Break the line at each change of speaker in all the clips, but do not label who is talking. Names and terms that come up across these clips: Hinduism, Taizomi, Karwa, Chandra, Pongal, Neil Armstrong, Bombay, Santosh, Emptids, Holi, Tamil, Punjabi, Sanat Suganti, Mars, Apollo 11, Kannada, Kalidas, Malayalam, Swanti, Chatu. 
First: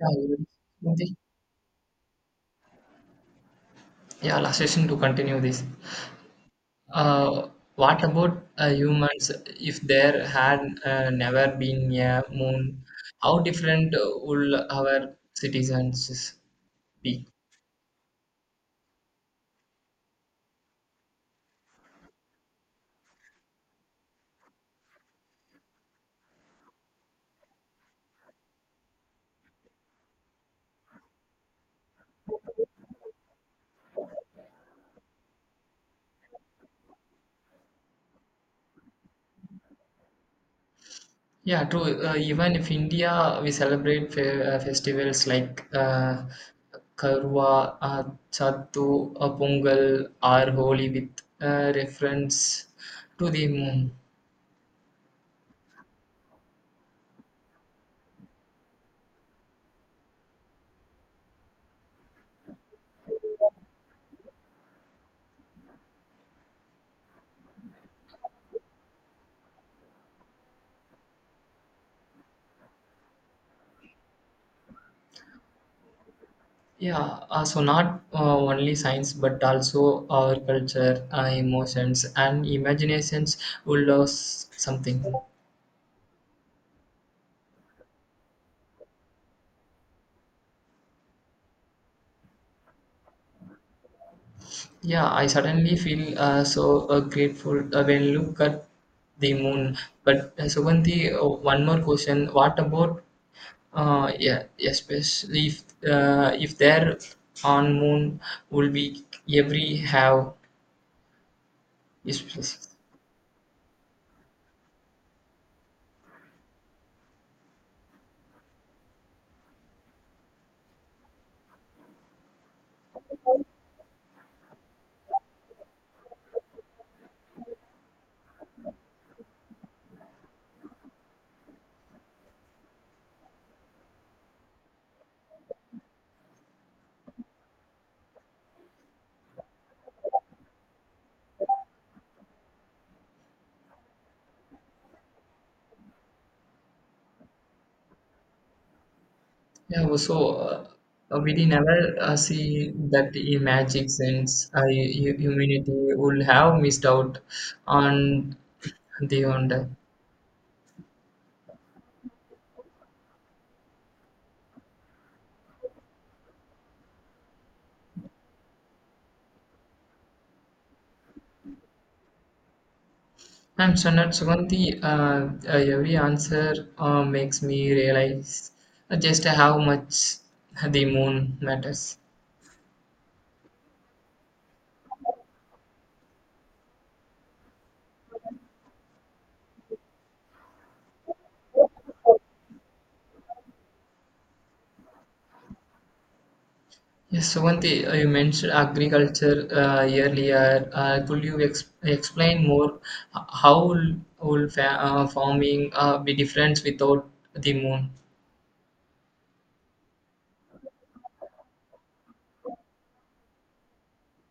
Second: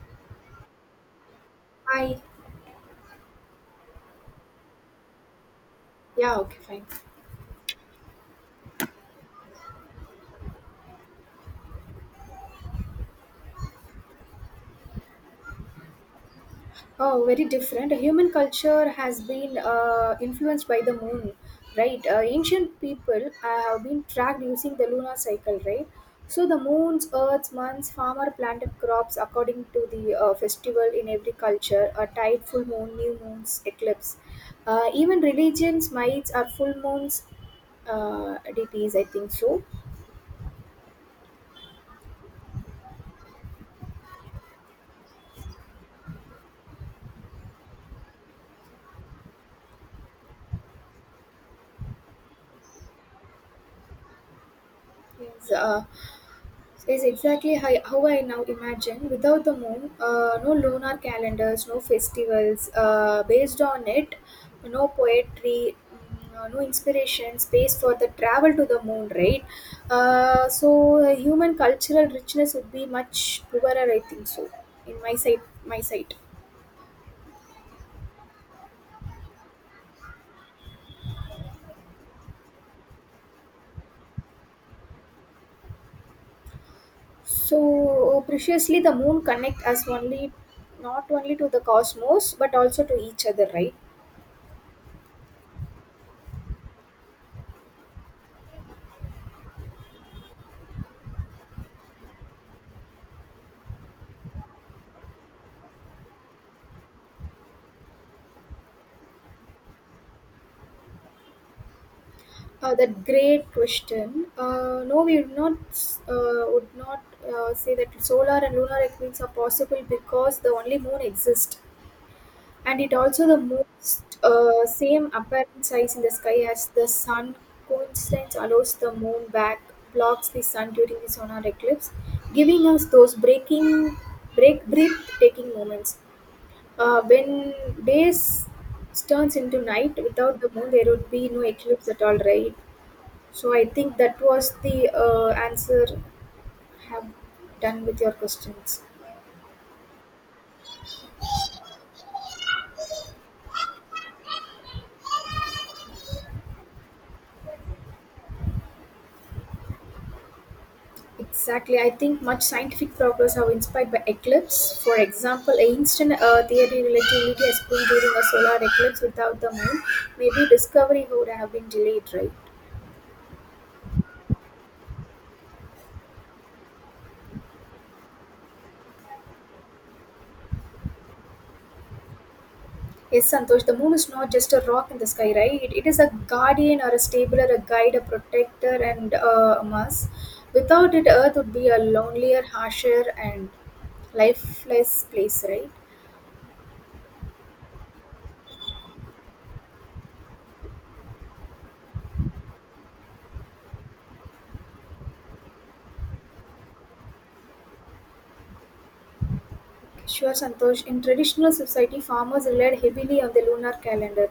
Yeah, you will- in the-
I
yeah, last question to continue this.
Yeah, okay, fine.
Uh, what about humans? If there had never been a moon, how different would our citizens
Oh,
be?
very different. Human culture has been influenced by the moon, right? Ancient people have been tracked using the lunar cycle, right? So the moon's, earth's, months, farmer planted crops according to the festival in every culture. A tide, full moon, new moons, eclipse. Even religions, mites are full moons deities, I think so.
Yeah, true. Even if India, we celebrate festivals like Karwa, Chatu, Pongal, or Holi with reference to the moon.
Yes, uh, is exactly how I now imagine. Without the moon, no lunar calendars, no festivals. Based on it, no poetry, no inspiration, space for the travel to the moon, right? Human cultural richness would be much poorer, I think so. In my sight.
Yeah, so not only science but also our culture, emotions, and imaginations will lose something.
So preciously, the moon connect us only, not only to the cosmos, but also to each other, right?
Yeah, I certainly feel so grateful when look at the moon. But Suganti, one more question: What about yeah, especially if there on moon will be every have is.
That great question. No, we would not say that solar and lunar eclipses are possible because the only moon exists, and it also the most same apparent size in the sky as the sun. Coincidence allows the moon back blocks the sun during the solar eclipse, giving us those breaking break breathtaking moments. When days turns into night without the moon, there would be no eclipse at all, right? So I think that was the answer have done with your questions.
Yeah, well, we did never see that the magic sense humanity would have missed out on the wonder.
Exactly. I think much scientific progress have inspired by eclipse. For example, a instant theory relativity has been during a solar eclipse without the moon. Maybe discovery would have been delayed, right?
I'm Sanat Suganti. Every answer makes me realize just how much the moon matters.
Yes, Santosh, the moon is not just a rock in the sky, right? It is a guardian or a stabilizer, a guide, a protector, and a mass. Without it, Earth would be a lonelier, harsher, and lifeless place, right?
Yes, Suganti, you mentioned agriculture earlier. Could you ex explain more how will fa farming be different without the moon?
Sure, Santosh. In traditional society, farmers relied heavily on the lunar calendar.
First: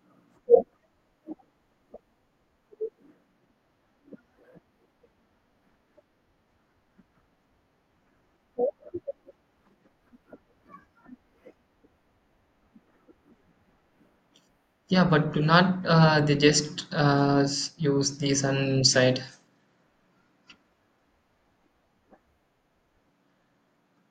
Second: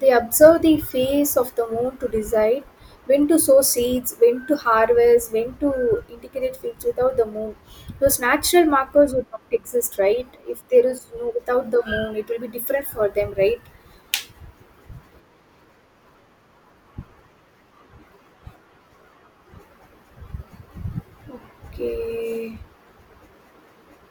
They observed the phase of the moon to decide when to sow seeds, when to harvest, when to integrate fields without the moon. Those natural markers would not exist, right? If there is no without the moon, it will be different for them, right?
Yeah, but do not they just use the sun side?
Okay.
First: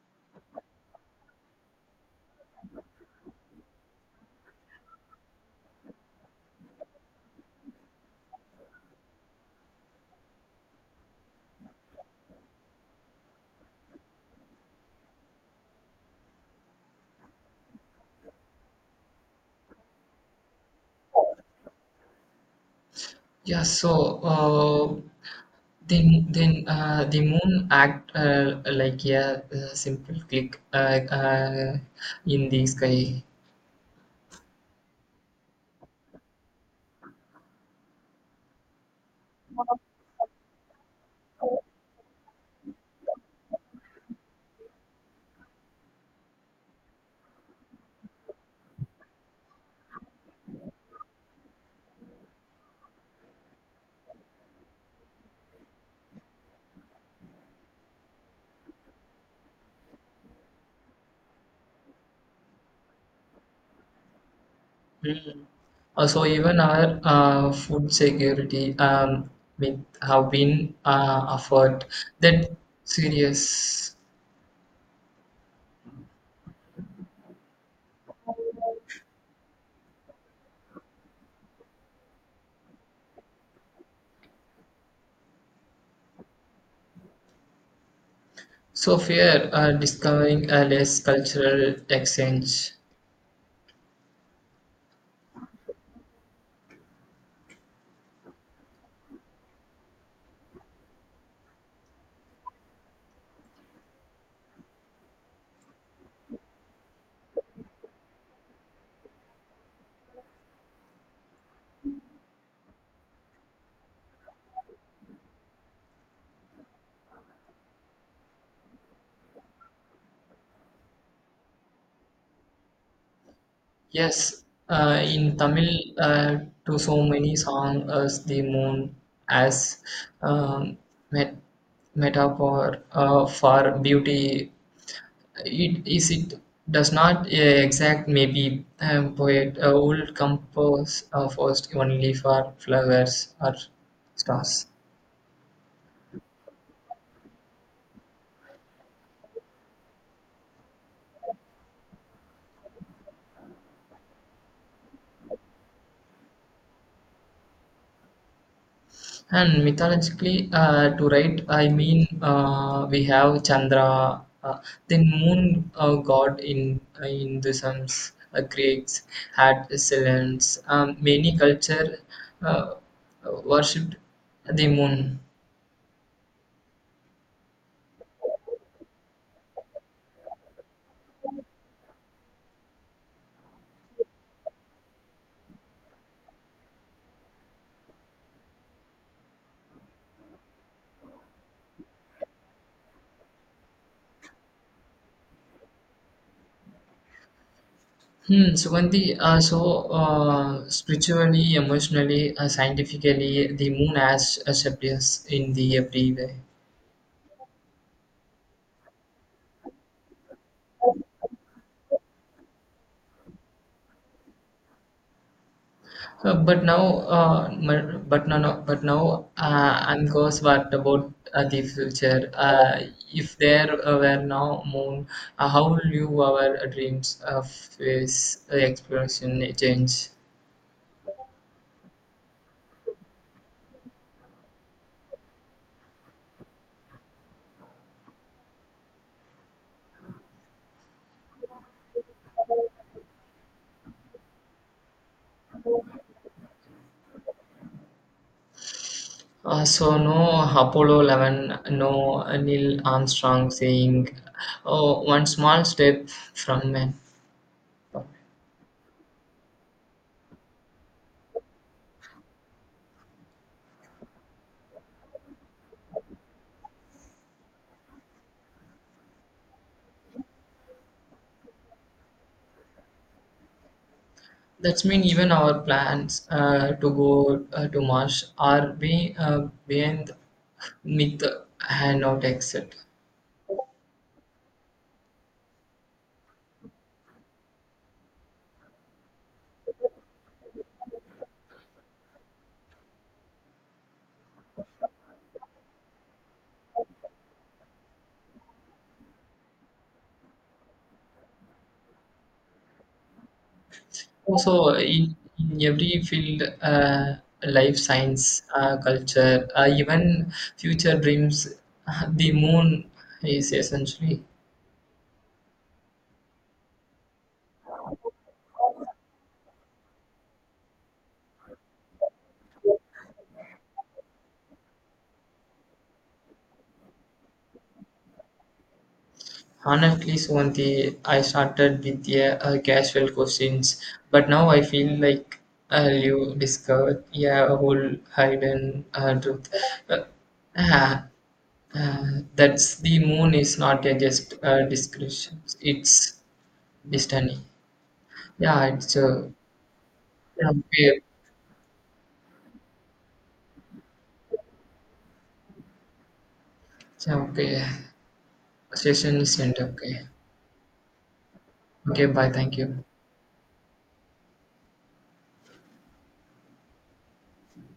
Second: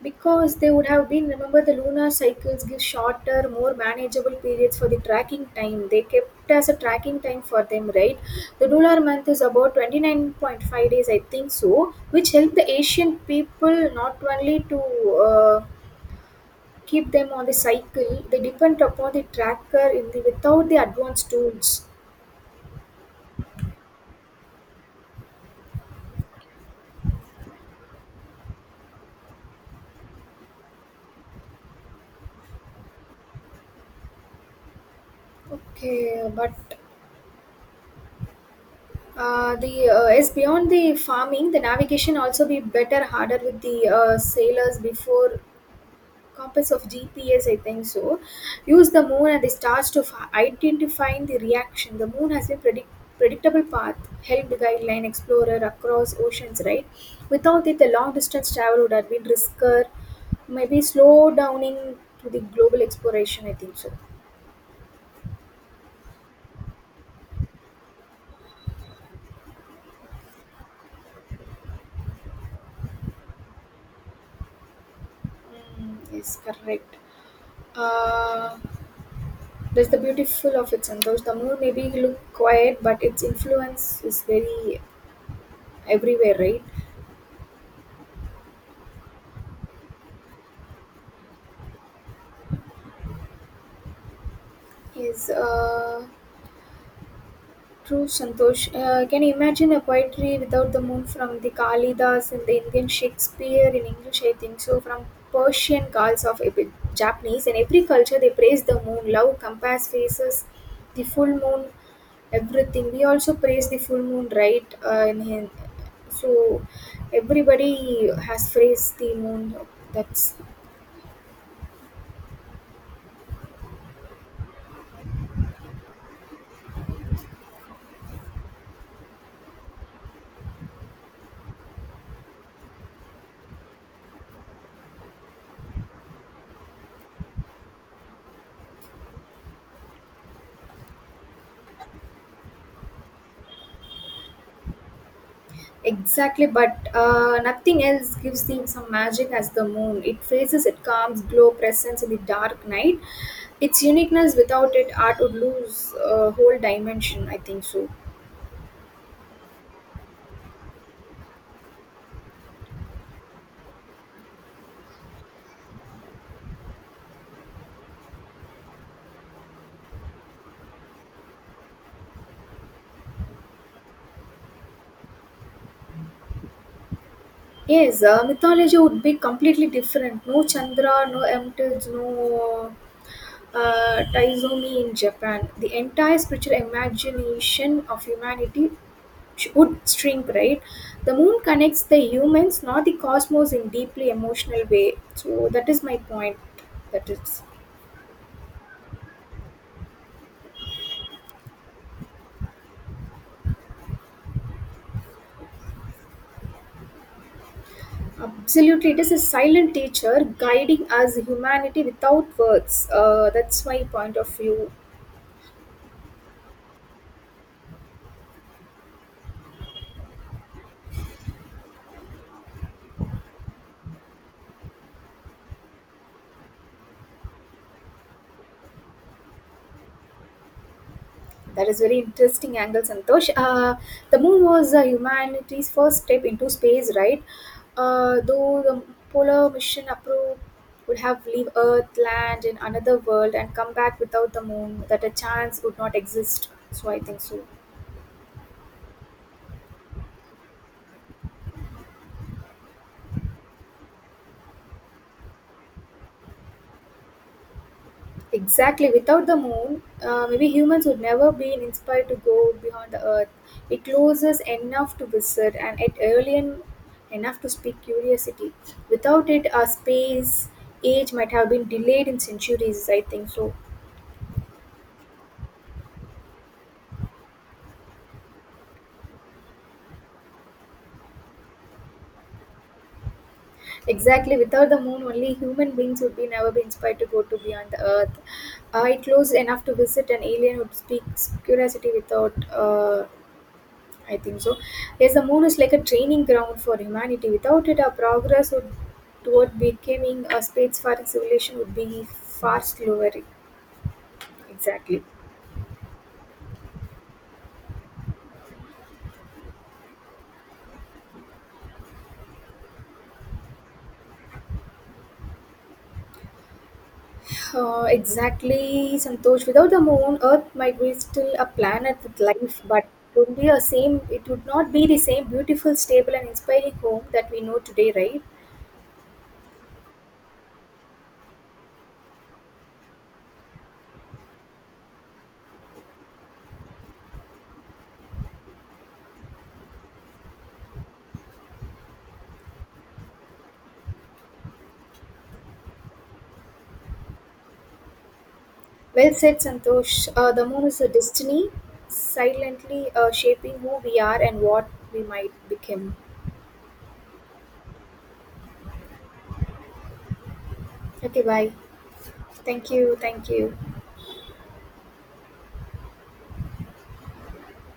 Because they would have been remember the lunar cycles give shorter, more manageable periods for the tracking time. They kept as a tracking time for them, right? The lunar month is about 29.5 days, I think so, which helped the Asian people not only to uh, keep them on the cycle, they depend upon the tracker in the without the advanced tools.
Yeah, so then the moon act like yeah, a simple click in the sky.
Okay, but the as beyond the farming, the navigation also be better harder with the sailors before compass of GPS, I think so, use the moon and the stars to identifying the reaction. The moon has been predictable path helped guideline explorer across oceans, right? Without it, the long distance travel would have been risker, maybe slow downing to the global exploration, I think so.
Mm. So even our food security with have been offered that serious.
Mm, yes, correct. Uh, that's the beautiful of it, Santosh. The moon maybe look quiet, but its influence is very everywhere, right?
So fear discovering a less cultural exchange.
Yes. True, Santosh. Can you imagine a poetry without the moon from the Kalidas and the Indian Shakespeare in English? I think so. From Persian calls of Japanese, in every culture they praise the moon, love, compass, faces, the full moon, everything. We also praise the full moon, right? In Hin- so Everybody has praised the moon. That's
Yes, in Tamil, uh, to so many songs as the moon, as um, met- metaphor for beauty. It is it does not exact maybe poet would compose first only for flowers or stars.
exactly, but nothing else gives the some magic as the moon. It faces it calms, glow presence in the dark night. Its uniqueness without it, art would lose whole dimension, I think so.
And mythologically, to write, I mean, we have Chandra, the moon god in Hinduism, Greeks had excellence. Many culture uh, worshipped the moon.
Yes, mythology would be completely different. No Chandra, no Emptids, no Taizomi in Japan. The entire spiritual imagination of humanity would shrink, right? The moon connects the humans not the cosmos in deeply emotional way, so that is my point. That is
Hmm, Sugandhi, so spiritually, emotionally, scientifically, the moon has shaped us in the every way.
absolutely it is a silent teacher guiding us humanity without words, that's my point of view.
But now, but no, no, but now, and goes what about the future? If there were no moon, how will you our dreams of this exploration change?
That is very interesting angle, Santosh. The moon was humanity's first step into space, right? Though the polar mission approach would have leave Earth, land in another world, and come back without the moon, that a chance would not exist, so I think so.
So no Apollo 11, no Neil Armstrong saying, "Oh, one small step from man."
Exactly. Without the moon, maybe humans would never be inspired to go beyond the earth. It closes enough to visit and it alien enough to speak curiosity. Without it, our space age might have been delayed in centuries, I think so.
That's mean even our plans to go to Mars are being behind Nick had not accepted.
Exactly. Without the moon, only human beings would be never be inspired to go to beyond the earth. It closes enough to visit an alien would speak curiosity without I think so. Yes, the moon is like a training ground for humanity. Without it, our progress would, toward becoming a spacefaring civilization would be far slower.
So
Exactly.
in every field, life science, culture, even future dreams, the moon is essentially.
Exactly, Santosh. Without the moon, Earth might be still a planet with life, but it would be a same. It would not be the same beautiful, stable, and inspiring home that we know today, right?
Honestly, Swanti, I started with a, casual questions, but now I feel like you discovered yeah, a whole hidden truth. Uh, ah, uh, that's the moon is not a just description; it's destiny. Yeah, it's
Well said, Santosh. The
yeah,
moon is a
okay.
destiny, silently shaping who we are and what we might become.
It's, okay. Session is end. Okay.
Okay, bye.
Okay, bye. Thank
Thank
you.
you. Thank you.